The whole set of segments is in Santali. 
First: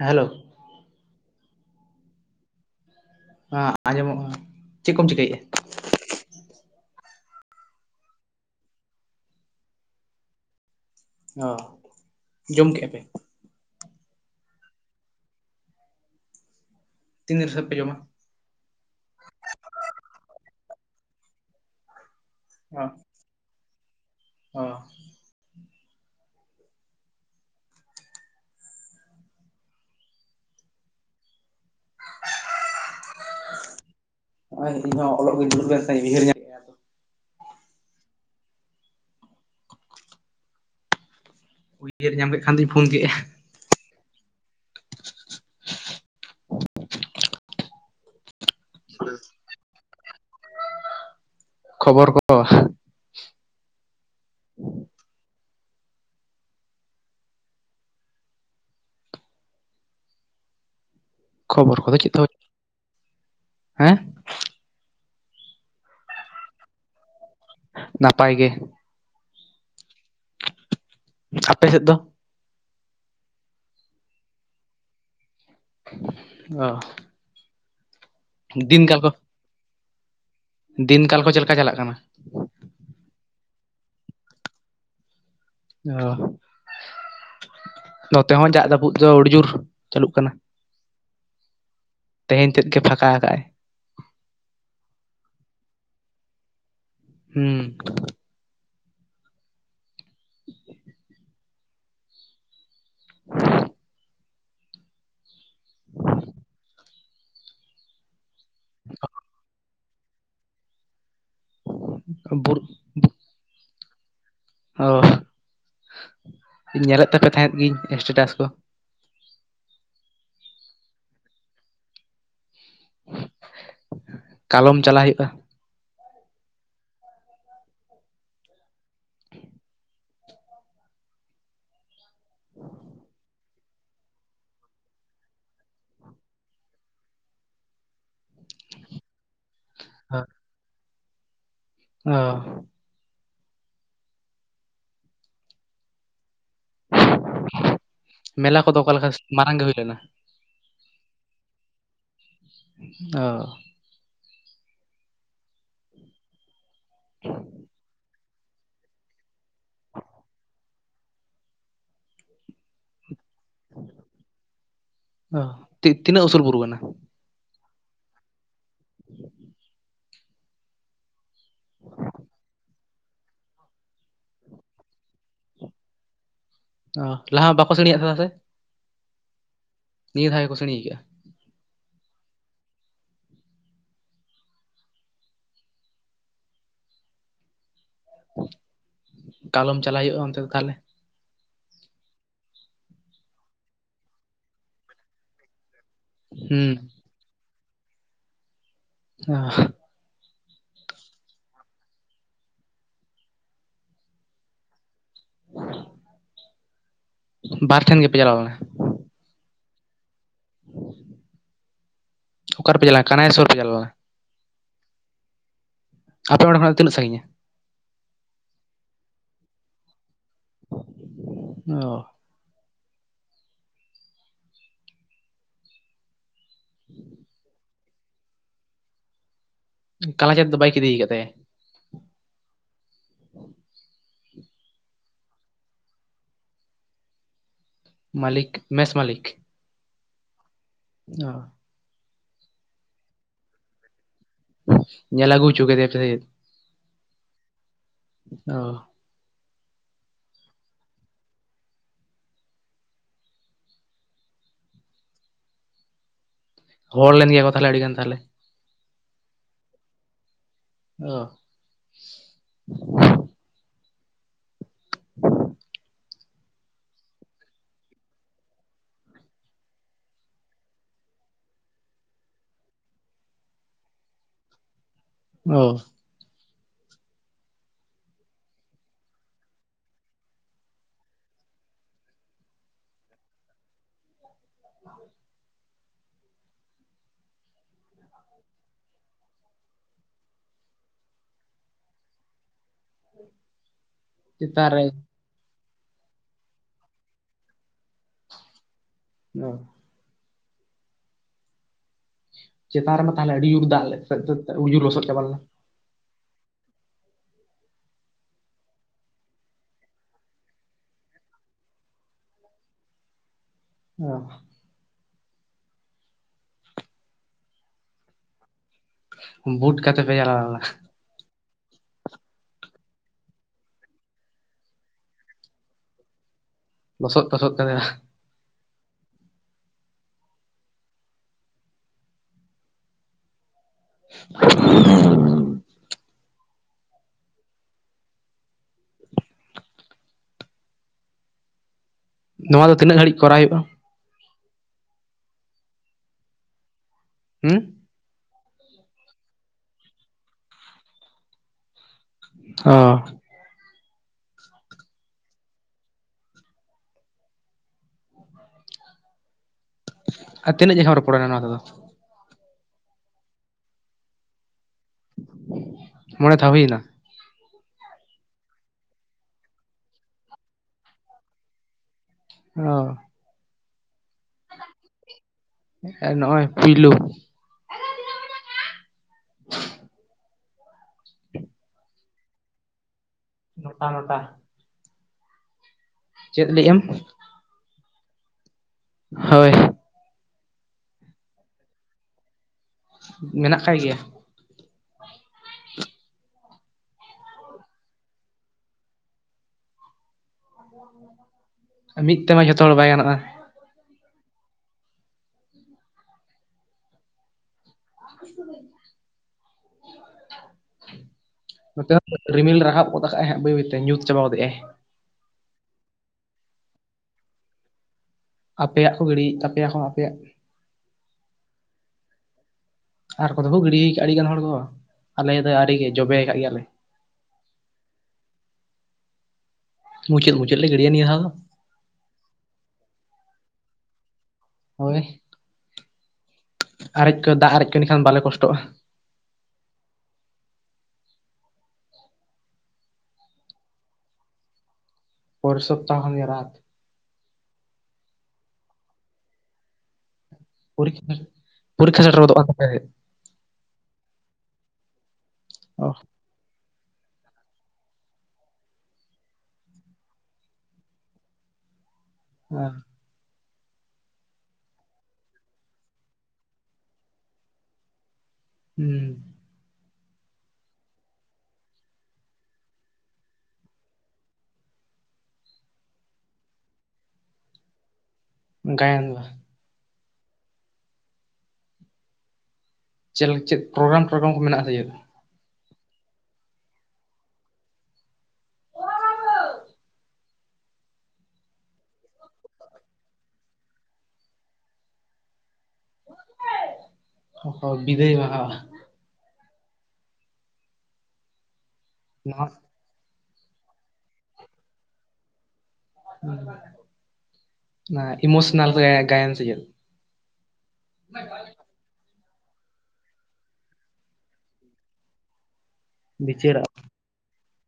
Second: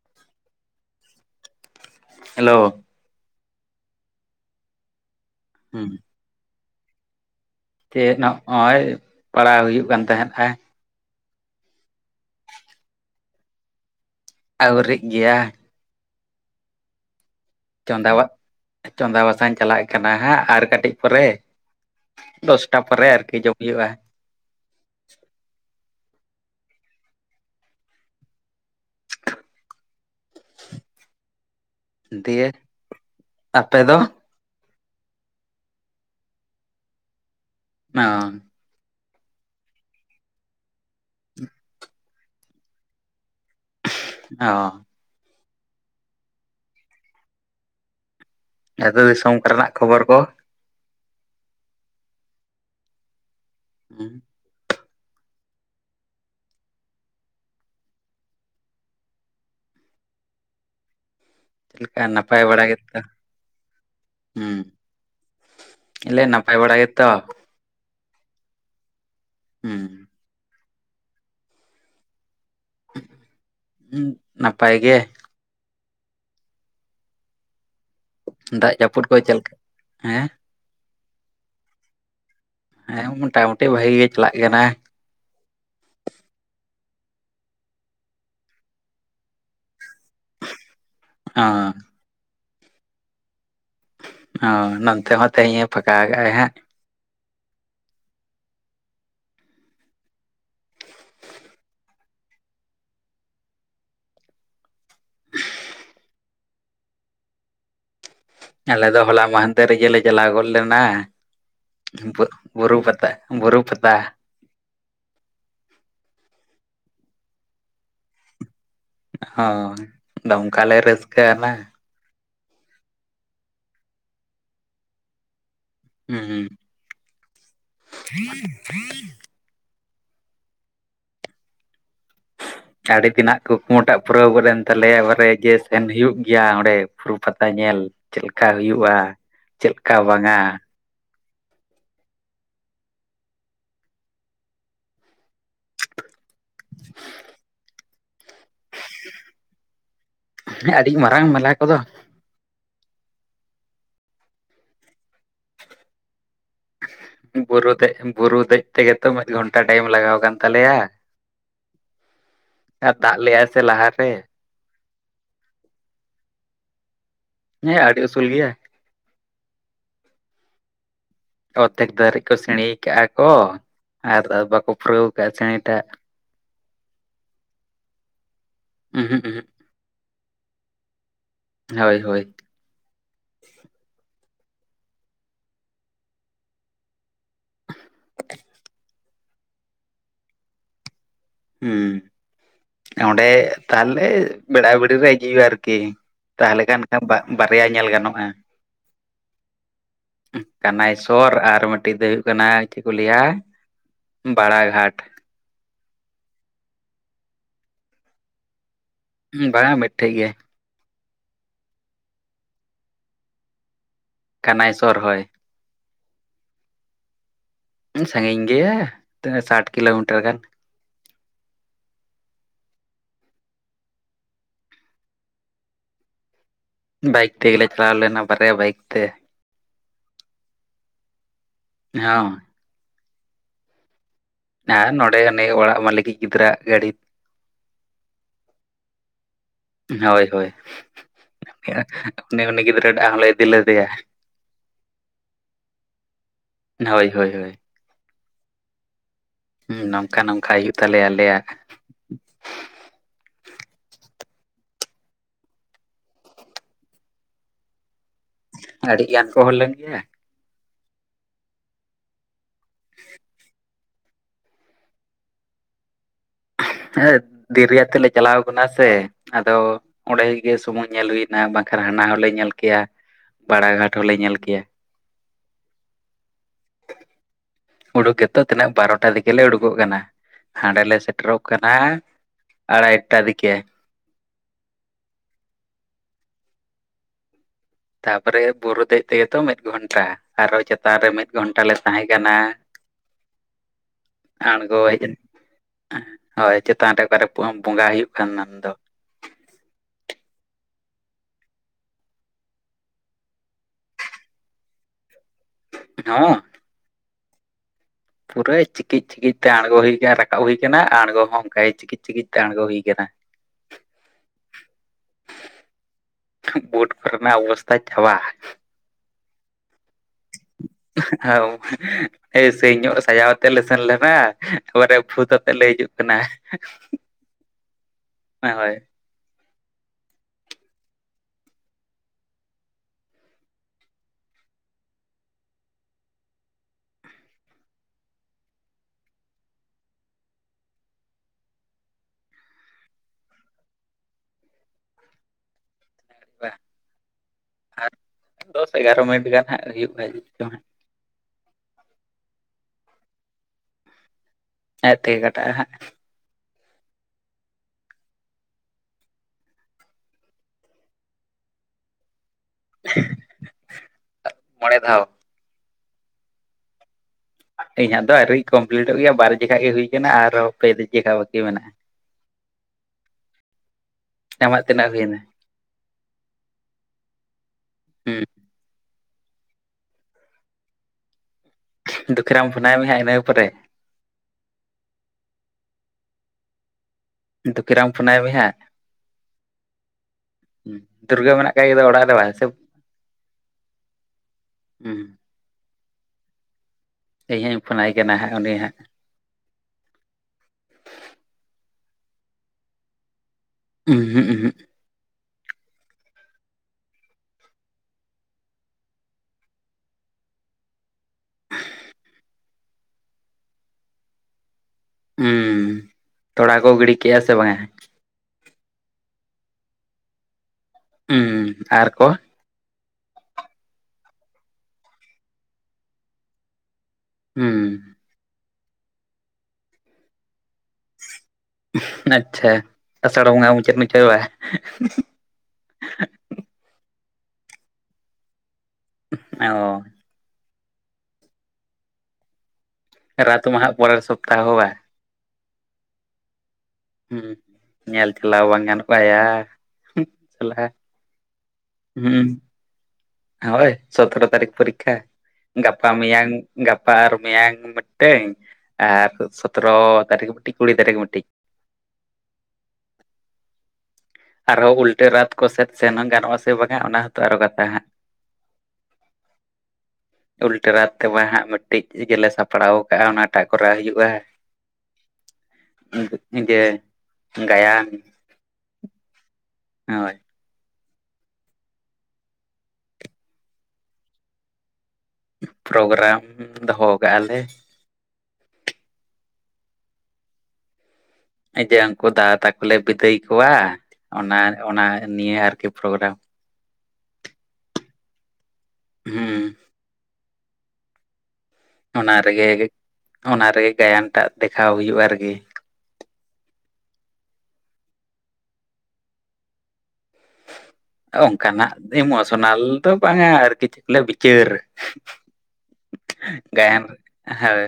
ᱦᱮᱞᱳ ᱦᱮᱞᱳ ᱦᱟᱸ ᱟᱸᱡᱚᱢᱚᱜ ᱠᱟᱱᱟ ᱪᱮᱫ ᱠᱚᱢ ᱪᱤᱠᱟᱹᱭᱮᱫᱼᱟ? ᱦᱩᱸ ᱛᱮ ᱱᱚᱜᱼᱚᱭ ᱯᱟᱲᱦᱟᱣ ᱦᱩᱭᱩᱜ ᱠᱟᱱ ᱛᱟᱦᱮᱸᱫ ᱮᱸ ᱚ ᱡᱚᱢ ᱠᱮᱫᱼᱟ ᱯᱮ? ᱟᱹᱣᱨᱤᱜ ᱜᱮᱭᱟ᱾ ᱛᱤᱱᱟᱜ ᱡᱷᱟ. ᱪᱚᱸᱫᱟ ᱟᱜ ᱪᱚᱸᱫᱟ ᱵᱟᱥᱟᱝ ᱪᱟᱞᱟᱜ ᱠᱟᱱᱟ ᱦᱟᱸᱜ ᱟᱨ ᱠᱟᱹᱴᱤᱡ ᱯᱚᱨᱮ᱾ ᱫᱚᱥᱴᱟ ᱯᱚᱨᱮ ᱟᱨᱠᱤ ᱡᱚᱢ ᱦᱩᱭᱩᱜᱼᱟ᱾ ᱚᱸ ᱫᱤᱭᱮ ᱟᱯᱮ ᱫᱚ? ᱦᱚᱸᱜᱼᱚᱭ ᱤᱧᱦᱚᱸ ᱚᱞᱚᱜ ᱜᱮᱧ ᱫᱩᱲᱩᱵ ᱞᱮᱱ ᱛᱟᱦᱮᱱ ᱩᱭᱦᱟᱹᱨ ᱧᱟᱢ ᱠᱮᱫᱼᱟ ᱟᱫᱚ ᱚᱸ ᱩᱭᱦᱟᱹᱨ ᱧᱟᱢ ᱠᱮᱫ ᱠᱷᱟᱱ ᱫᱚᱧ ᱯᱷᱳᱱ ᱠᱮᱫᱼᱟ᱾ ᱚ [inaudible] ᱟᱹᱛᱩ ᱫᱤᱥᱚᱢ ᱠᱚᱨᱮᱱᱟᱜ ᱠᱷᱚᱵᱚᱨ ᱠᱚ? ᱠᱷᱚᱵᱚᱨ ᱠᱚ ᱦᱩᱸ ᱪᱮᱫ ᱠᱷᱚᱵᱚᱨ ᱠᱚᱫᱚ ᱞᱮᱠᱟ ᱦᱚᱸ ᱱᱟᱯᱟᱭ ᱵᱟᱲᱟ ᱜᱮᱛᱚ? ᱦᱮᱸ ᱦᱩᱸ ᱤᱧ ᱞᱟ. ᱭ ᱫᱟ ᱱᱟᱯᱟᱭ ᱵᱟᱲᱟ ᱜᱮᱛᱚ? ᱱᱟᱯᱟᱭ ᱜᱮ᱾ ᱦᱩᱸ ᱟᱯᱮ ᱥᱮᱫ ᱫᱚ? ᱦᱩᱸ ᱱᱟᱯᱟᱭ ᱜᱮ᱾ ᱚ ᱫᱟᱜ ᱡᱟᱹᱯᱩᱫ ᱠᱚ ᱪᱮᱫ ᱞᱮᱠᱟ ᱦᱮᱸ? ᱫᱤᱱ ᱠᱟᱞ ᱠᱚ ᱪᱮᱫ ᱞᱮᱠᱟ ᱪᱟᱞᱟᱜ ᱠᱟᱱᱟ? ᱦᱮᱸ ᱢᱳᱴᱟᱢᱩᱴᱤ ᱵᱷᱟᱜᱤ ᱜᱮ ᱪᱟᱞᱟᱜ ᱠᱟᱱᱟ᱾ ᱚ ᱱᱚᱛᱮ ᱦᱚᱸ ᱫᱟᱜ ᱡᱟᱹᱯᱩᱫ ᱫᱚ ᱟᱹᱰᱤ ᱡᱳᱨ ᱪᱟᱹᱞᱩᱜ ᱠᱟᱱᱟ᱾ ᱚᱸ ᱛᱮᱦᱮᱧ ᱛᱮᱫ ᱜᱮ ᱯᱷᱟᱸᱠᱟ ᱠᱟᱜᱼᱟᱭ᱾ ᱚ ᱱᱚᱱᱛᱮ ᱦᱚᱸ ᱛᱮᱦᱤᱧ ᱮᱸ ᱯᱷᱟᱠᱟ ᱟᱠᱟᱜᱼᱟᱭ ᱦᱟᱸᱜ᱾ ᱦᱩᱸ [inaudible] ᱟᱞᱮ ᱫᱚ ᱦᱚᱞᱟ ᱢᱟᱦᱟᱱᱫᱮᱨ ᱨᱮᱜᱮ ᱞᱮ ᱪᱟᱞᱟᱣ ᱜᱚᱫ ᱞᱮᱱᱟ ᱵᱩ ᱵᱩᱨ ᱵᱩᱨᱩ ᱯᱟᱛᱟ᱾ ᱵᱩᱨᱩ ᱯᱟᱛᱟ᱾ ᱚᱸ ᱧᱮᱞᱮᱫ ᱛᱟᱯᱮ ᱛᱟᱦᱮᱸᱫ ᱜᱤᱧ ᱥᱴᱮᱴᱟᱥ ᱠᱚ᱾ ᱦᱚᱸ ᱫᱚᱢᱠᱟ ᱞᱮ ᱨᱟᱹᱥᱠᱟ. ᱟᱱᱟ᱾ ᱠᱟᱞᱚᱢ ᱪᱟᱞᱟᱜ ᱦᱩᱭᱩᱜᱼᱟ᱾ ᱦᱩᱸ ᱟᱹᱰᱤ ᱫᱤᱱᱟᱜ ᱠᱩᱠᱢᱩᱴᱟᱜ ᱯᱩᱨᱟᱹᱣ ᱜᱚᱫ ᱮᱱ ᱛᱟᱞᱮᱭᱟ ᱵᱟᱨᱮ ᱡᱮ ᱥᱮᱱ ᱦᱩᱭᱩᱜ ᱜᱮᱭᱟ ᱚᱸᱰᱮ ᱵᱩᱨᱩ ᱯᱟᱛᱟ ᱧᱮᱞ ᱪᱮᱫ ᱞᱮᱠᱟ ᱦᱩᱭᱩᱜᱼᱟ ᱪᱮᱫᱠᱟ ᱵᱟᱝᱼᱟ ᱚ ᱢᱮᱞᱟ ᱠᱚᱫᱚ ᱚᱠᱟ ᱞᱮᱠᱟ ᱢᱟᱨᱟᱝ ᱜᱮ ᱦᱩᱭ ᱞᱮᱱᱟ? ᱦᱮᱸ ᱟᱹᱰᱤ ᱢᱟᱨᱟᱝ ᱢᱮᱞᱟ ᱠᱚᱫᱚ᱾ ᱚ ᱵᱩᱨᱩ ᱫᱮᱡ ᱵᱩᱨᱩ ᱫᱮᱡ ᱛᱮᱜᱮ ᱛᱚ ᱢᱤᱫ ᱜᱷᱚᱱᱴᱟ ᱴᱟᱭᱮᱢ ᱞᱟᱜᱟᱣ ᱠᱟᱱ ᱛᱟᱞᱮᱭᱟ ᱟᱨ ᱫᱟᱜ ᱞᱮᱜᱟᱭ ᱥᱮ ᱞᱟᱦᱟᱨᱮ ᱚ ᱛᱤ ᱛᱤᱱᱟᱹᱜ ᱩᱥᱩᱞ ᱵᱩᱨᱩ ᱠᱟᱱᱟ ᱦᱮᱸ ᱟᱰᱤ ᱩᱥᱩᱞ ᱜᱮᱭᱟ ᱚᱨᱫᱷᱮᱠ ᱫᱷᱟᱹᱨᱤ ᱠᱚ ᱥᱤᱬᱤᱸᱥ ᱠᱟᱜᱼᱟ ᱠᱚ ᱟᱨ ᱵᱟᱠᱩ ᱯᱩᱨᱟᱹᱣ ᱠᱟᱜᱼᱟ ᱥᱤᱬᱤ ᱴᱟᱜ ᱚ ᱞᱟᱦᱟ ᱵᱟᱠᱚ ᱥᱤᱬᱤ-ᱟ ᱥᱮ ᱩᱸᱦᱩᱸᱜ ᱩᱦᱩᱸᱜ ᱱᱤᱭᱟᱹ ᱫᱷᱟᱣ ᱜᱮ ᱠᱚ ᱥᱤᱬᱤ ᱠᱟᱜᱼᱟ ᱦᱳᱭ ᱦᱳᱭ ᱠᱟᱞᱚᱢ ᱪᱟᱞᱟᱣ ᱦᱩᱭᱩᱜᱼᱟ ᱚᱱᱛᱮ ᱫᱚ ᱛᱟᱦᱚᱞᱮ ᱦᱩᱸ ᱚᱸᱰᱮ ᱛᱟᱦᱚᱞᱮ ᱵᱮᱲᱟᱵᱲᱤ ᱨᱮ ᱦᱮᱡ ᱦᱩᱭᱩᱜ - ᱟ ᱟᱨᱠᱤ ᱛᱟᱦᱚᱞᱮ ᱠᱷᱟᱱ ᱦᱩᱸ ᱠᱷᱟᱱ ᱵᱟ-ᱵᱟᱨᱭᱟ ᱧᱮᱞ ᱜᱟᱱᱚᱜᱼᱟ ᱚ ᱠᱟᱱᱟᱭ ᱥᱚᱨ ᱟᱨ ᱢᱤᱫᱴᱤᱡ ᱫᱚ ᱦᱩᱭᱩᱜ ᱠᱟᱱᱟ ᱪᱮᱫ ᱠᱚ ᱞᱟᱹᱭᱟ ᱵᱟᱲᱟᱜᱷᱟᱴ [inaudible] ᱵᱟᱨ ᱴᱷᱮᱱ ᱜᱮᱯᱮ ᱪᱟᱞᱟᱣ ᱞᱮᱱᱟ ᱵᱟᱝ-ᱟ ᱢᱤᱫᱴᱷᱮ ᱜᱮ ᱚᱠᱟ ᱨᱮ ᱯᱮ ᱪᱟᱞᱟ ᱠᱟᱱᱟᱭᱥᱚᱨ ᱯᱮ ᱪᱟᱞᱟᱣᱼᱞᱮᱱᱟ ᱠᱟᱱᱟᱭ ᱥᱚᱨᱚᱨᱮ ᱟᱯᱮ ᱚᱲᱟᱜ ᱠᱷᱚᱱ ᱛᱤᱱᱟᱹᱜ ᱥᱟᱺᱜᱤᱧ-ᱟ ᱥᱟᱺᱜᱤᱧ ᱜᱮᱭᱟ ᱛᱱᱟᱹ ᱥᱟᱴᱷ ᱠᱤᱞᱳᱢᱤᱴᱟᱨ ᱜᱟᱱ ᱚ ᱵᱟᱭᱤᱠ ᱛᱮᱜᱮᱞᱮ ᱪᱟᱞᱟᱣ ᱞᱮᱱᱟ ᱵᱟᱨᱭᱟ ᱵᱟᱭᱤᱠ ᱛᱮ ᱠᱟᱞᱟᱪᱟᱸᱫ ᱫᱚ ᱵᱟᱭᱤᱠ ᱤᱫᱤ ᱠᱟᱫ ᱛᱟᱭᱟᱭ ᱦᱮᱸᱳ ᱦᱮᱸ ᱱᱚᱸᱰᱮ ᱱᱟᱱᱤᱡ ᱚᱲᱟᱜ ᱢᱟᱹᱞᱤᱠᱤᱡ ᱜᱤᱫᱽᱨᱟᱹᱟᱜ ᱜᱟᱹᱰᱤ ᱢᱟᱹᱞᱤᱠ ᱢᱮᱥ ᱢᱟᱹᱞᱤᱠ ᱦᱳᱭ ᱦᱳᱭ ᱚ ᱮᱷ-ᱮᱳ ᱩᱱᱤ ᱢᱟᱹᱱᱤᱠ ᱜᱤᱫᱽᱨᱟᱹ ᱴᱟᱜ ᱦᱚᱸᱞᱮ ᱤᱫᱤ ᱞᱮᱫᱮᱭᱟ ᱧᱮᱞ ᱟᱜᱩ ᱦᱚᱪᱚ ᱠᱮᱫᱮᱭᱟ ᱯᱮ ᱥᱮ ᱪᱮ ᱦᱳᱭ ᱦᱳᱭ ᱦᱳᱭ ᱚ ᱱᱚᱝᱠᱟ ᱱᱚᱝᱠᱟ ᱦᱳᱭᱳᱜ ᱛᱟᱞᱮᱭᱟ ᱟᱞᱮᱭᱟᱜ ᱦᱚᱲ ᱞᱮᱱ ᱜᱮ ᱠᱚ ᱛᱟᱦᱚᱞᱮ ᱟᱹᱰᱤ ᱜᱟᱱ ᱛᱟᱦᱚᱞᱮ ᱟᱹᱰᱤ ᱜᱟᱱ ᱠᱚ ᱦᱚᱲ ᱞᱮᱱ ᱜᱮᱭᱟ ᱚᱷ ᱦᱮᱸ ᱫᱮᱨᱤᱭᱟ ᱛᱮᱞᱮ ᱪᱟᱞᱟᱣ ᱠᱟᱱᱟ ᱥᱮ ᱟᱫᱚ ᱚᱸᱰᱮᱜ ᱜᱮ ᱥᱩᱢᱩᱝ ᱧᱮᱞ ᱦᱩᱭᱱᱟ ᱵᱟᱠᱷᱟᱱ ᱦᱟᱱᱟ ᱦᱚᱞᱮ ᱧᱮᱞ ᱠᱮᱭᱟ ᱵᱟᱲᱟᱜᱷᱟᱴ ᱦᱚᱞᱮ ᱧᱮᱞ ᱠᱮᱭᱟ ᱚ ᱩᱰᱩᱠ ᱜᱮᱛᱚ ᱛᱤᱱᱟᱹᱜ ᱵᱟᱨᱚᱴᱟ ᱫᱤᱠᱮ ᱞᱮ ᱩᱰᱩᱠᱚᱜ ᱠᱟᱱᱟ ᱦᱟᱸᱰᱮ ᱞᱮ ᱥᱮᱴᱮᱨᱚᱜ ᱠᱟᱱᱟ ᱟᱲᱟᱭᱴᱟ ᱫᱤᱠᱮ ᱛᱟᱯᱚᱨᱮ ᱵᱩᱨᱩ ᱫᱮᱡ ᱛᱮᱜᱮ ᱛᱚ ᱢᱤᱫ ᱜᱷᱚᱱᱴᱟ ᱟᱨᱦᱚ ᱪᱮᱛᱟᱱ ᱨᱮ ᱢᱤᱫ ᱜᱷᱚᱱᱴᱟ ᱞᱮ ᱛᱟᱦᱮᱸ ᱠᱟ ᱱᱟ ᱦᱮ [inaudible] ᱟᱬᱜᱚ ᱦᱮᱡᱮᱱ ᱦᱳᱭ ᱪᱮᱛᱟᱱ ᱨᱮ ᱚᱠᱟᱨᱮ ᱵᱚᱸᱜᱟ ᱦᱩᱭᱩᱜ ᱠᱟᱱᱟᱱ ᱫᱚ ᱚᱷ ᱪᱮᱛᱟᱱ ᱨᱮᱢᱟ ᱛᱟᱦᱚᱞᱮ ᱟᱹᱰᱤ ᱩᱡᱳᱨ ᱫᱟᱜ ᱞᱮ ᱟᱹᱰᱤ ᱡᱳᱨ ᱞᱚᱥᱚᱫ ᱪᱟᱵᱟ ᱞᱮᱱᱟ ᱦᱚᱸ ᱯᱩᱨᱟᱹ ᱪᱤᱠᱤᱡ ᱪᱤᱠᱤᱡ ᱛᱮ ᱟᱬᱜᱚ ᱦᱩᱭ ᱠᱟ ᱨᱟᱠᱟᱵ ᱦᱩᱭ ᱟᱠᱟᱱᱟ ᱟᱬᱜᱚ ᱦᱚᱸ ᱚᱱᱠᱟ ᱜᱮ ᱪᱤᱠ ᱪᱤᱠᱤᱛ ᱛᱮ ᱟᱬᱜᱚ ᱦᱩᱭ ᱟᱠᱟᱱᱟ ᱚᱦ ᱵᱩᱴ ᱠᱚᱨᱮ ᱱᱟᱜ ᱚᱵᱚᱥᱛᱷᱟ ᱪᱟᱵᱟ ᱵᱩᱴ ᱠᱟᱛᱮ ᱯᱮ ᱡᱟᱞᱟᱣ ᱞᱟ ᱦ ᱥᱮᱭ ᱧᱚᱜ ᱥᱟᱡᱟᱣ ᱠᱟᱛᱮ ᱞᱮ ᱥᱮᱱ ᱞᱮᱱᱟ ᱮᱠᱵᱟᱨᱮ ᱵᱷᱩᱛ ᱟᱛᱮᱫ ᱞᱮ ᱦᱤᱡᱩᱜ ᱠᱟᱱᱟ᱾ ᱞᱚᱥᱚᱜ ᱛᱟᱥᱚᱜ ᱠᱟᱱᱟ ᱦᱮᱸ ᱦᱳᱭ [inaudible] ᱱᱚᱣᱟ ᱫᱚ ᱛᱤᱱᱟᱹᱜ ᱜᱷᱟᱹᱲᱤᱡ ᱠᱚᱨᱟᱣ ᱦᱩᱭᱩᱜᱼᱟ ᱦᱩᱸ ᱟᱨ [inaudible] ᱫᱚᱥ ᱮᱜᱟᱨᱚ ᱢᱤᱱᱤᱴ ᱜᱟᱱ ᱦᱟᱸᱜ ᱦᱩᱭᱩᱜᱼᱟ ᱡ ᱠᱷᱟᱜ ᱦᱟᱜ ᱚ ᱟᱡ ᱛᱮᱜᱮ ᱠᱟᱴᱟᱜᱼᱟ ᱦᱟᱸᱜ [inaudible] ᱟᱨ ᱛᱤᱱᱟᱹᱜ ᱡᱟᱸᱢ ᱨᱚᱯᱚᱲᱮᱱᱟ ᱱᱚᱣᱟ ᱛᱮᱫᱚ ᱢᱚᱬᱮ ᱫᱷᱟᱣ ᱢᱚᱬᱮ ᱫᱷᱟᱣ ᱦᱩᱭᱱᱟ ᱤᱧᱟᱹᱜ ᱫᱚ ᱟᱨᱣᱨᱤ ᱠᱚᱢᱯᱞᱤᱴᱚᱜ ᱜᱮᱭᱟ ᱵᱟᱨ ᱡᱮᱠᱷᱟᱜ ᱜᱮ ᱦᱩᱭᱩ ᱟᱠᱟᱱᱟ ᱟᱨ ᱯᱮ ᱡᱮ ᱠᱷᱚᱡ ᱵᱟᱹᱠᱤ ᱢᱮᱱᱟᱜᱼᱟ ᱚ ᱟᱢᱟᱜ ᱛᱤᱱᱟᱜ ᱦᱩᱭᱱᱟ ᱮ ᱱᱚᱼᱚᱭ ᱯᱤᱞᱩ ᱦᱩᱸ ᱫᱩᱠᱷᱤᱨᱟᱢ ᱯᱷᱚᱱᱟᱭ ᱢᱮ ᱦᱟᱜ ᱤᱱᱟᱹ ᱯᱚᱨᱮ ᱱᱚᱴᱟ ᱱᱚᱴᱟ ᱪᱮᱫ ᱞᱟᱹᱭ-ᱟᱢ ᱫᱩᱠᱷᱤᱨᱟᱢ ᱯᱷᱩᱱᱟᱭ ᱢᱮ ᱦᱟᱜ ᱦᱳᱭ ᱦᱩᱸ ᱫᱩᱨᱜᱟᱹ ᱢᱮᱱᱟᱜ ᱠᱷᱟᱭ ᱫᱟᱜ ᱚᱲᱟᱜ ᱨᱮ ᱵᱟᱝ ᱥᱮ ᱢᱮᱱᱟᱜ ᱠᱟᱭ ᱜᱮᱭᱟ ᱦᱩᱸ ᱤᱧᱦᱚᱸᱧ ᱯᱷᱳᱱᱟᱭ ᱠᱟᱱᱟ ᱦᱟᱸᱜ ᱩᱱᱤ ᱦᱟᱸᱜ᱾ ᱢᱤᱫ ᱛᱮᱢᱟ ᱡᱷᱚᱛᱚ ᱦᱚᱲ ᱵᱟᱭ ᱜᱟᱱᱚᱜᱼᱟ ᱩᱸ ᱦᱩᱸ ᱦᱩ ᱦᱩᱸ [unintelligible] ᱱᱚᱛᱮ ᱦᱚᱸ ᱨᱤᱢᱤᱞ ᱨᱟᱠᱟᱵ ᱜᱚᱫ ᱠᱟᱜ ᱟᱭ ᱵᱟᱹᱭ ᱵᱟᱹᱭᱛᱮ ᱧᱩᱛ ᱪᱟᱵᱟ ᱜᱚᱫᱮᱼᱟᱭ ᱦᱮᱸ ᱛᱚᱲᱟ ᱠᱚ ᱜᱤᱲᱤ ᱠᱮᱫᱼᱟ ᱥᱮ ᱵᱟᱝᱟ? ᱟᱯᱮᱭᱟᱜ ᱠᱚ ᱜᱟᱹᱲᱤᱭ ᱛᱟᱯᱮᱭᱟ ᱦᱚᱸ ᱟᱯᱮᱭᱟᱜ ᱩᱸ ᱟᱨ ᱠᱚ ᱟᱨ ᱠᱚᱫᱚ ᱠᱚᱩ ᱜᱤᱲ ᱟᱠᱫᱼᱟ ᱟᱹᱰᱤ ᱜᱟᱱ ᱦᱚᱲ ᱠᱚ ᱟᱞᱮ ᱫᱚ ᱟᱹᱨᱤ ᱜᱮ ᱡᱚᱵᱮ ᱟᱠᱟᱫ ᱜᱮᱭᱟᱞᱮ ᱦᱩᱸ ᱢᱩᱪᱟᱹᱫ ᱢᱩᱪᱟᱹᱫ ᱞᱮ ᱜᱤᱲᱤᱭᱟ ᱱᱤᱭᱟᱹ ᱫᱷᱟᱣ ᱫᱚ ᱟᱪᱪᱷᱟ ᱟᱥᱟᱲ ᱵᱚᱸᱜᱟ ᱢᱩᱪᱟᱹᱫ ᱢᱩᱪᱟᱹᱫ ᱦᱳᱭ ᱟᱨᱮᱡ ᱠᱚ ᱫᱟᱜ ᱟᱨᱮᱡ ᱠᱚ ᱮᱱᱮᱠᱷᱟᱱ ᱵᱟᱞᱮ ᱠᱚᱥᱴᱚᱜᱼᱟ ᱚ ᱨᱟᱛ ᱢᱟᱦᱟᱜ ᱯᱚᱨᱮᱨ ᱥᱚᱯᱛᱟᱦᱚ ᱵᱟ ᱯᱚᱨᱮᱨ ᱥᱚᱯᱛᱟᱦ ᱠᱷᱚᱱ ᱨᱟᱛ ᱦᱩᱸ ᱧᱮᱞ ᱪᱟᱟᱞᱟᱣ ᱵᱟᱝ ᱜᱟᱱᱚᱜ ᱟᱭᱟ ᱥᱟᱞᱟ ᱯᱚᱨ ᱥᱮ [inaudible] ᱦᱩᱸ ᱥᱮᱛᱮᱨ ᱦᱳᱭ ᱥᱚᱛᱨᱚ ᱛᱟᱨᱤᱠᱷ ᱯᱚᱨᱤᱠᱠᱷᱟ ᱜᱟᱯᱟ ᱚ ᱢᱤᱭᱟᱝ ᱜᱟ ᱜᱟᱯᱟ ᱢᱮᱭᱟᱝ ᱢᱤᱫᱴᱟᱝ ᱟᱨ ᱥᱚᱛᱨᱚ ᱛᱟᱹᱨᱤᱠᱷ ᱢᱤᱫᱴᱤᱡ ᱠᱩᱲᱤ ᱛᱟᱹᱨᱤᱠᱷ ᱢᱤᱫᱴᱤᱡ᱾ ᱟᱦ ᱟᱨᱦᱚᱸ ᱩᱞᱴᱟᱹ ᱨᱟᱛ ᱠᱚ ᱥᱮᱫ ᱥᱮᱱ ᱜᱟᱱᱚᱜᱼᱟ, ᱥᱮ ᱵᱟᱝ-ᱟ ᱚᱱᱟ ᱦᱚᱛᱚ ᱟᱨᱦᱚᱸ ᱠᱟᱛᱷᱟ ᱦᱟᱸᱜ᱾ ᱦᱩᱸ᱾ ᱩᱞᱴᱟᱹ ᱨᱟᱛ ᱛᱮ ᱦᱟᱸᱜ ᱢᱤᱫ ᱴᱤᱡ ᱜᱮᱞᱮ ᱥᱟᱯᱲᱟᱣ ᱠᱟᱜᱼᱟ ᱚᱱᱟ ᱴᱟᱜ ᱠᱚᱨᱟᱣ ᱦᱩᱭᱩᱜᱼᱟ᱾ [unintelligible] ᱜᱟᱭᱟᱱ ᱜᱟᱭᱟᱱ ᱱᱚᱜ-ᱚᱭ ᱪᱮᱞᱮ ᱪᱮᱫ ᱯᱨᱳᱜᱨᱟᱢ ᱴᱨᱳᱜᱨᱟᱢ ᱠᱚ ᱢᱮᱱᱟᱜ-ᱟ ᱥᱮ ᱪᱮᱫ? ᱯᱨᱳᱜᱨᱟᱢ ᱫᱚᱦᱚ ᱠᱟᱜᱼᱟ ᱞᱮ᱾ ᱡᱮ ᱩᱱᱠᱩ ᱫᱟᱫᱟ ᱛᱟᱠᱚ ᱞᱮ ᱵᱤᱫᱟᱹᱭ ᱠᱚᱣᱟ, ᱚᱱᱟ ᱚᱱᱟ ᱱᱤᱭᱟᱹ ᱟᱨᱠᱤ ᱯᱨᱳᱜᱨᱟᱢ᱾ ᱦᱮᱭ ᱦᱚᱭ ᱵᱤᱫᱟᱹᱭᱚᱜ-ᱟ ᱦᱟᱸᱜ ᱦᱩᱸ᱾ ᱚᱱᱟ ᱱᱚᱣᱟ ᱨᱮᱜᱮ ᱚᱱᱟ ᱨᱮᱜᱮ ᱜᱟᱭᱟᱱ ᱴᱟᱜ ᱫᱮᱠᱷᱟᱣ ᱦᱩᱭᱩᱜᱼᱟ ᱟᱨᱠᱤ᱾ [inaudible] ᱚᱱᱟ ᱤᱢᱳᱥᱚᱱᱟᱞ ᱨᱮᱭᱟᱜ ᱜᱟᱭᱟᱱ ᱥᱮ ᱪᱮᱫ? ᱚᱱᱠᱟᱱ ᱟᱜ ᱤᱢᱳᱥᱳᱱᱟᱞ ᱫᱚ ᱵᱟᱝ-ᱟ, ᱟᱨᱠᱤ [unintelligible] ᱵᱤᱪᱟᱹᱨ᱾ ᱵᱤᱪᱟᱹᱨᱟ ᱜᱟᱭᱟᱱ ᱦᱳᱭ,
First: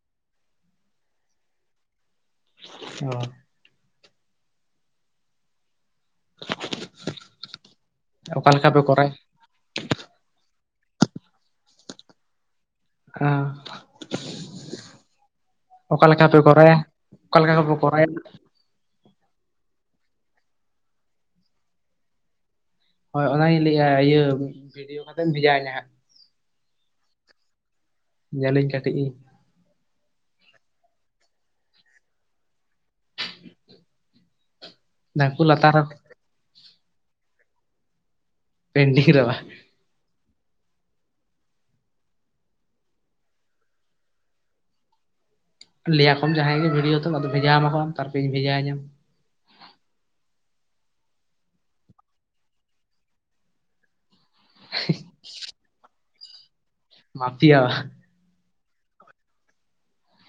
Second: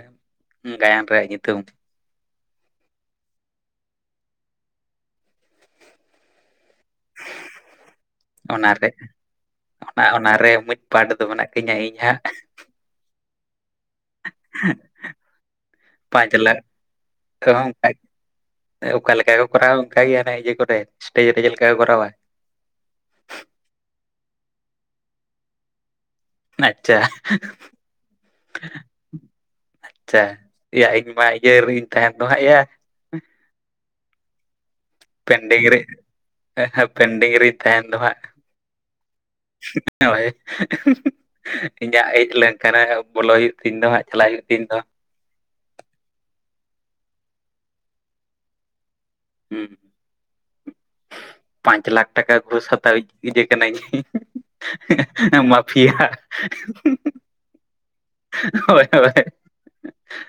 ᱜᱟᱭᱟᱱ ᱨᱮᱭᱟᱜ ᱧᱩᱛᱩᱢ [inaudible] ᱚᱠᱟ ᱞᱮᱠᱟ ᱚᱱᱟ ᱯᱮ ᱨᱮ ᱠᱚᱨᱟᱭ ᱚᱱᱟ ᱚᱱᱟ ᱨᱮ ᱢᱤᱫ ᱯᱟᱨᱴ ᱫᱚ ᱢᱮᱱᱟᱜ ᱛᱤᱧᱟᱹ ᱤᱧ ᱦᱟᱸᱜ᱾ ᱚᱦ [inaudible] ᱚᱠᱟ ᱞᱮᱠᱟ ᱯᱟᱸᱪ ᱯᱮ ᱞᱟᱠᱷ ᱠᱚᱨᱟᱭ-ᱟ, ᱚᱠᱟ ᱛᱮᱦᱚᱸ ᱞᱮᱠᱟ ᱯᱮ ᱚᱱᱠᱟ ᱠᱚᱨᱟᱭ-ᱟ? ᱚᱠᱟ ᱞᱮᱠᱟ ᱠᱚ ᱠᱚᱨᱟᱣ-ᱟ ᱚᱱᱠᱟ ᱜᱮ ᱦᱟᱱᱮ ᱤᱭᱟᱹ ᱠᱚᱨᱮ ᱥᱴᱮᱡᱽ ᱨᱮ ᱪᱮᱫ ᱞᱮᱠᱟ ᱠᱚᱨᱟᱣ-ᱟ᱾ ᱦᱳᱭ ᱚᱱᱟ ᱜᱤᱧ ᱞᱟᱹᱭ ᱮᱜᱼᱟ ᱤᱭᱟᱹ, ᱵᱷᱤᱰᱤᱭᱳ ᱠᱟᱛᱮᱜ ᱮᱢ ᱵᱷᱮᱡᱟ ᱤᱧᱟ ᱦᱟᱸᱜ᱾ ᱟᱪᱪᱷᱟ᱾ ᱧᱮᱞ ᱤᱧ ᱠᱟᱹᱴᱤᱡ ᱤᱧ᱾ ᱟᱪᱪᱷᱟ ᱮᱭᱟ ᱤᱧ ᱢᱟ ᱤᱭᱟᱹ ᱨᱤᱧ ᱛᱟᱦᱮᱱ ᱫᱚ ᱦᱟᱸᱜ ᱭᱟ᱾ [inaudible] ᱯᱮᱱᱰᱤᱝ ᱨᱮ ᱯᱮᱱᱰᱤᱝ ᱨᱤᱧ ᱛᱟᱦᱮᱱ ᱫᱚ ᱦᱟᱸᱜ᱾ ᱯᱮᱱᱰᱤᱝ ᱨᱮ ᱵᱟᱝ [unintelligible] ᱦᱳᱭ ᱤᱧᱟᱜ ᱦᱮᱡ ᱞᱮᱱᱠᱷᱟᱱ ᱦᱟᱸᱜ ᱵᱚᱞᱚ ᱦᱩᱭᱩᱜ ᱛᱤᱧ ᱫᱚ, ᱦᱟᱸᱜ ᱪᱟᱞᱟᱜ ᱦᱩᱭᱩᱜ ᱛᱤᱧ ᱫᱚ᱾ ᱞᱟᱹᱭ ᱟᱠᱚ ᱢᱮ ᱡᱟᱦᱟᱸᱭ ᱜᱮ ᱵᱷᱤᱰᱭᱳ ᱫᱚ ᱟᱫᱚ ᱵᱷᱮᱡᱟᱣ ᱟᱢᱟ ᱠᱚ ᱛᱟᱨᱯᱚᱨᱮ ᱤᱧ ᱵᱷᱮᱡᱟᱣ ᱤᱧᱟᱢ᱾ ᱦᱩᱸ [inaudible] ᱯᱟᱸᱪ ᱞᱟᱠᱷ ᱴᱟᱠᱟ ᱜᱷᱩᱥ ᱦᱟᱛᱟᱣᱤᱡ ᱤᱭᱟᱹ ᱠᱟᱹᱱᱟ. ᱧ᱾ [unintelligible] ᱢᱟᱯᱷᱤᱭᱟ ᱢᱟᱯᱷᱤᱭᱟ ᱦᱳᱭ ᱦᱳᱭ᱾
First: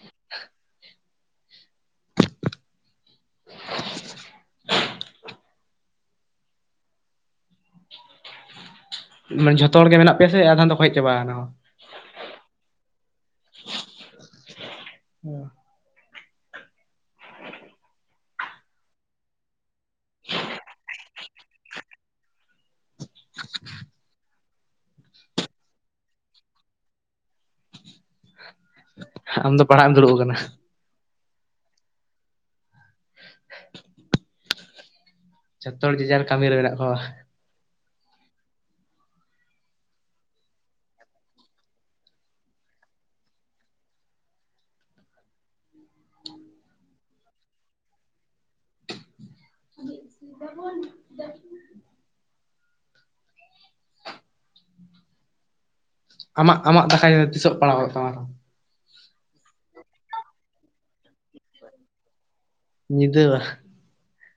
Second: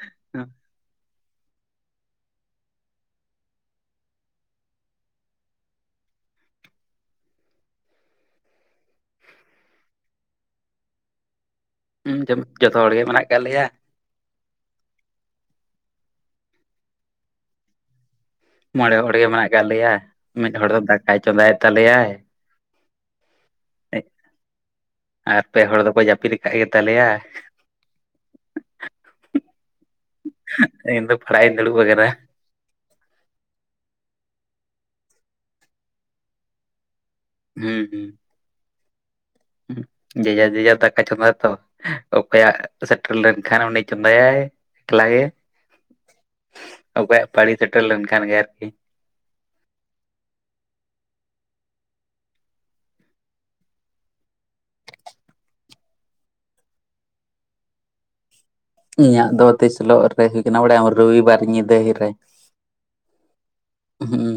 [inaudible] [inaudible] ᱡᱷᱚᱛᱚ ᱦᱚᱲ ᱜᱮ ᱢᱮᱱᱟᱜ ᱯᱮᱭᱟ ᱥᱮ, ᱟᱫᱷᱟᱱ ᱫᱚᱠᱚ ᱦᱮᱡ ᱪᱟᱵᱟ ᱟᱠᱟᱱᱟ ᱠᱚ᱾ ᱡᱚᱢ ᱡᱷᱚᱛᱚ ᱦᱚᱲ ᱜᱮ ᱢᱮᱱᱟᱜ ᱟᱠᱟᱫ ᱞᱮᱭᱟ᱾ ᱦᱩᱸ [inaudible] [inaudible] ᱢᱚᱬᱮ ᱦᱚᱲ ᱜᱮ ᱢᱮᱱᱟᱜ ᱟᱠᱟᱫ ᱞᱮᱭᱟ, ᱢᱤᱫ ᱦᱚᱲ ᱫᱚ ᱫᱟᱠᱟᱭ ᱪᱚᱸᱫᱟᱭᱮᱫ ᱛᱟᱞᱮᱭᱟᱭ᱾ [inaudible] ᱮᱭ ᱟᱨ ᱯᱮ ᱦᱚᱲ ᱫᱚᱠᱚ ᱡᱟᱹᱯᱤᱫ ᱟᱠᱟᱫ ᱜᱮᱛᱟ ᱞᱮᱭᱟ᱾ ᱟᱢ ᱫᱚ ᱯᱟᱲᱦᱟᱜ ᱮᱢ ᱫᱩᱲᱩᱵ ᱟᱠᱟᱱᱟ? ᱤᱧ ᱫᱚ ᱯᱟᱲᱦᱟᱜ ᱤᱧ ᱫᱩᱲᱩᱵ ᱟᱠᱟᱱᱟ᱾ ᱡᱷᱚᱛᱚ ᱦᱚᱲ ᱡᱮ ᱡᱟᱨ ᱠᱟᱹᱢᱤ ᱨᱮ ᱢᱮᱱᱟᱜ ᱠᱚᱣᱟ ᱵᱟ? ᱦᱩᱸ ᱦᱩᱸ᱾ ᱡᱮ ᱡᱟᱨ ᱡᱮ ᱡᱟᱨ ᱫᱟᱠᱟ ᱪᱚᱸᱫᱟ ᱛᱚ᱾ ᱚᱠᱚᱭᱟᱜ ᱥᱮᱴᱮᱨ ᱞᱮᱱᱠᱷᱟᱱ ᱩᱱᱤ ᱪᱚᱸᱫᱟᱭᱟᱭ ᱮᱠᱞᱟ ᱜᱮ ᱚᱠᱚᱭᱟᱜ ᱯᱟᱨᱤ ᱥᱮᱴᱮᱨ ᱞᱮᱱᱠᱷᱟᱱ ᱜᱮ ᱟᱨᱠᱤ [unintelligible] ᱟᱢᱟᱜ ᱟᱢᱟᱜ ᱫᱟᱠᱟ [unintelligible] ᱛᱤᱥᱚᱜ ᱯᱟᱲᱟᱣᱚᱜ ᱛᱟᱢᱟ ᱤᱧᱟᱹᱜ ᱫᱚ ᱛᱤᱥᱤᱞᱚᱜ ᱨᱮ ᱦᱳ ᱠᱟᱱᱟ ᱵᱟᱲ ᱨᱚᱵᱤᱵᱟᱨ ᱧᱤᱫᱟᱹᱦᱤ ᱨᱮ ᱧᱤᱫᱟ. ᱵᱟ ᱦᱩᱸ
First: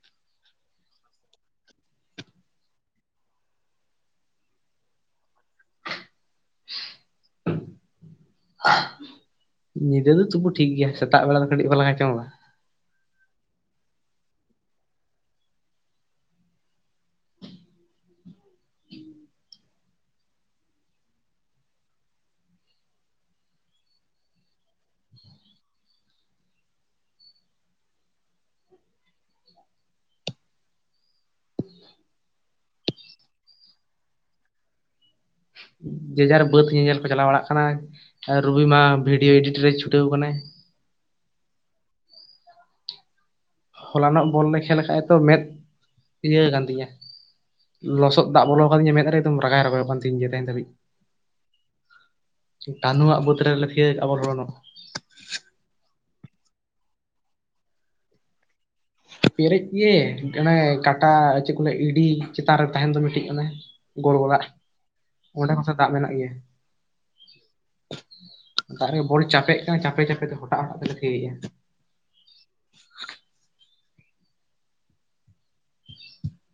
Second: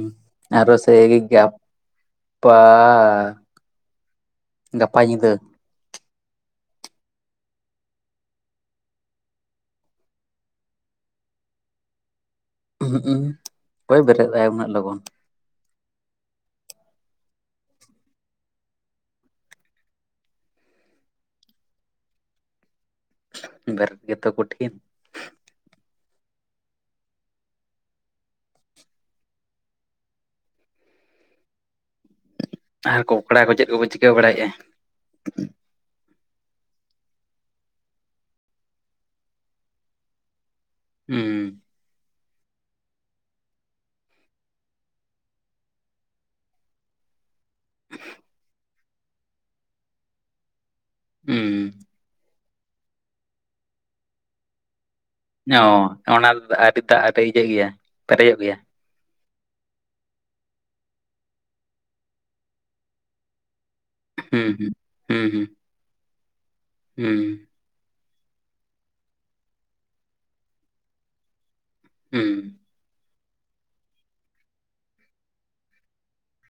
ᱟᱨᱚ ᱥᱮᱜ [unintelligible] ᱜᱟᱯᱟ ᱜᱟᱯᱟ ᱧᱤᱫᱟᱹ ᱦ [inaudible] ᱧᱤᱫᱟᱹ ᱫᱚ ᱛᱩᱚᱵᱩ ᱴᱷᱤᱠ ᱜᱮᱭᱟ ᱥᱮᱛᱟᱜ ᱵᱮᱲᱟ ᱫᱚ ᱠᱟᱹᱴᱤᱡ ᱵᱟᱞᱟ ᱠᱷ ᱪᱚᱢᱟ [unintelligible] ᱚᱠᱚᱭ ᱵᱮᱨᱮᱫ ᱟᱭ ᱩᱱᱟᱹᱜ ᱞᱚᱜᱚᱱ [inaudible] ᱵᱮᱨᱮᱛ ᱜᱮᱛᱚ ᱠᱚᱴᱷᱤᱱ ᱟᱨ ᱠᱚ ᱠᱚᱲᱟ ᱠᱚ ᱪᱮᱫ ᱠᱚᱠᱚ ᱪᱤᱠᱟᱹ ᱵᱟᱲᱟᱭᱮᱫᱼᱟ ᱡᱮ ᱡᱟᱦᱟᱨ ᱵᱟᱹᱫᱽ ᱧᱮᱧᱮᱞ ᱠᱚ ᱪᱟᱞᱟᱣ ᱵᱟᱲᱟᱜ ᱠᱟᱱᱟ ᱨᱚᱵᱤ ᱢᱟ ᱵᱷᱤᱰᱭᱳ ᱮᱰᱤ ᱴᱤᱝ ᱨᱮᱭ ᱪᱷᱩᱴᱟᱹᱣ ᱟᱠᱟᱱᱟᱭ ᱦᱩᱸ ᱦᱚᱞᱟᱱᱚᱜ ᱵᱚᱞ ᱞᱮ ᱠᱷᱮᱞ ᱞᱮ ᱠᱟᱷᱟᱱᱡ ᱛᱚ ᱢᱮᱫ ᱤᱭᱟᱹ ᱟᱠᱟᱱ ᱛᱤᱧᱟᱹ ᱞᱚᱥᱚᱫ ᱫᱟᱜ ᱵᱚᱞᱚ ᱠᱟᱫᱤᱧᱟ ᱢᱮᱫ ᱨᱮ ᱮᱫᱚᱢ ᱨᱟᱜᱟᱭ ᱨᱟᱜᱟᱭ ᱠᱟᱱ ᱛᱤᱦᱤᱧ ᱜᱮ ᱛᱮᱧ ᱫᱷᱟᱹᱵᱤᱡ ᱦᱩᱸᱢ ᱠᱟ [unintelligible] ᱹᱦᱩ ᱟᱜ ᱵᱩᱫ ᱨᱮ ᱞᱮᱠᱷ ᱟᱵᱚ [unintelligible] ᱚ ᱚᱱᱟ ᱟᱨ [unintelligible] ᱫᱟᱜ ᱤᱭᱟᱹᱜ ᱜᱮᱭᱟ ᱯᱮᱨᱮᱡᱚᱜ ᱜᱮᱭᱟ ᱯᱮᱨᱮᱡ ᱜᱮ ᱚᱱᱮ ᱠᱟᱴᱟ ᱪᱮᱫ ᱠᱚ ᱞ ᱤᱰᱤ ᱪᱮᱛᱟᱱ ᱨᱮ ᱛᱟᱦᱮᱱ ᱫᱚ ᱢᱤᱫᱴᱤᱡ ᱚᱱᱮ ᱦᱩᱸ ᱦᱩᱸ ᱦᱩᱸ [unintelligible] ᱚᱸᱰᱮ ᱠᱷᱚᱱ ᱥᱮ ᱫᱟᱜ ᱢᱮᱱᱟᱜ ᱜᱮᱭᱟ ᱦᱩᱸ ᱫᱟᱜ ᱨᱮ ᱵᱚᱞ ᱪᱟᱯᱮᱜ ᱠᱟᱱᱟ ᱪᱟᱯᱮ ᱪᱟᱯᱮ ᱛᱮ ᱦᱚᱴᱟᱜ ᱦᱚᱴᱟᱜ ᱛᱮᱞᱮ ᱛᱷᱤᱭᱮᱜᱼᱟ ᱦᱩᱸ [inaudible]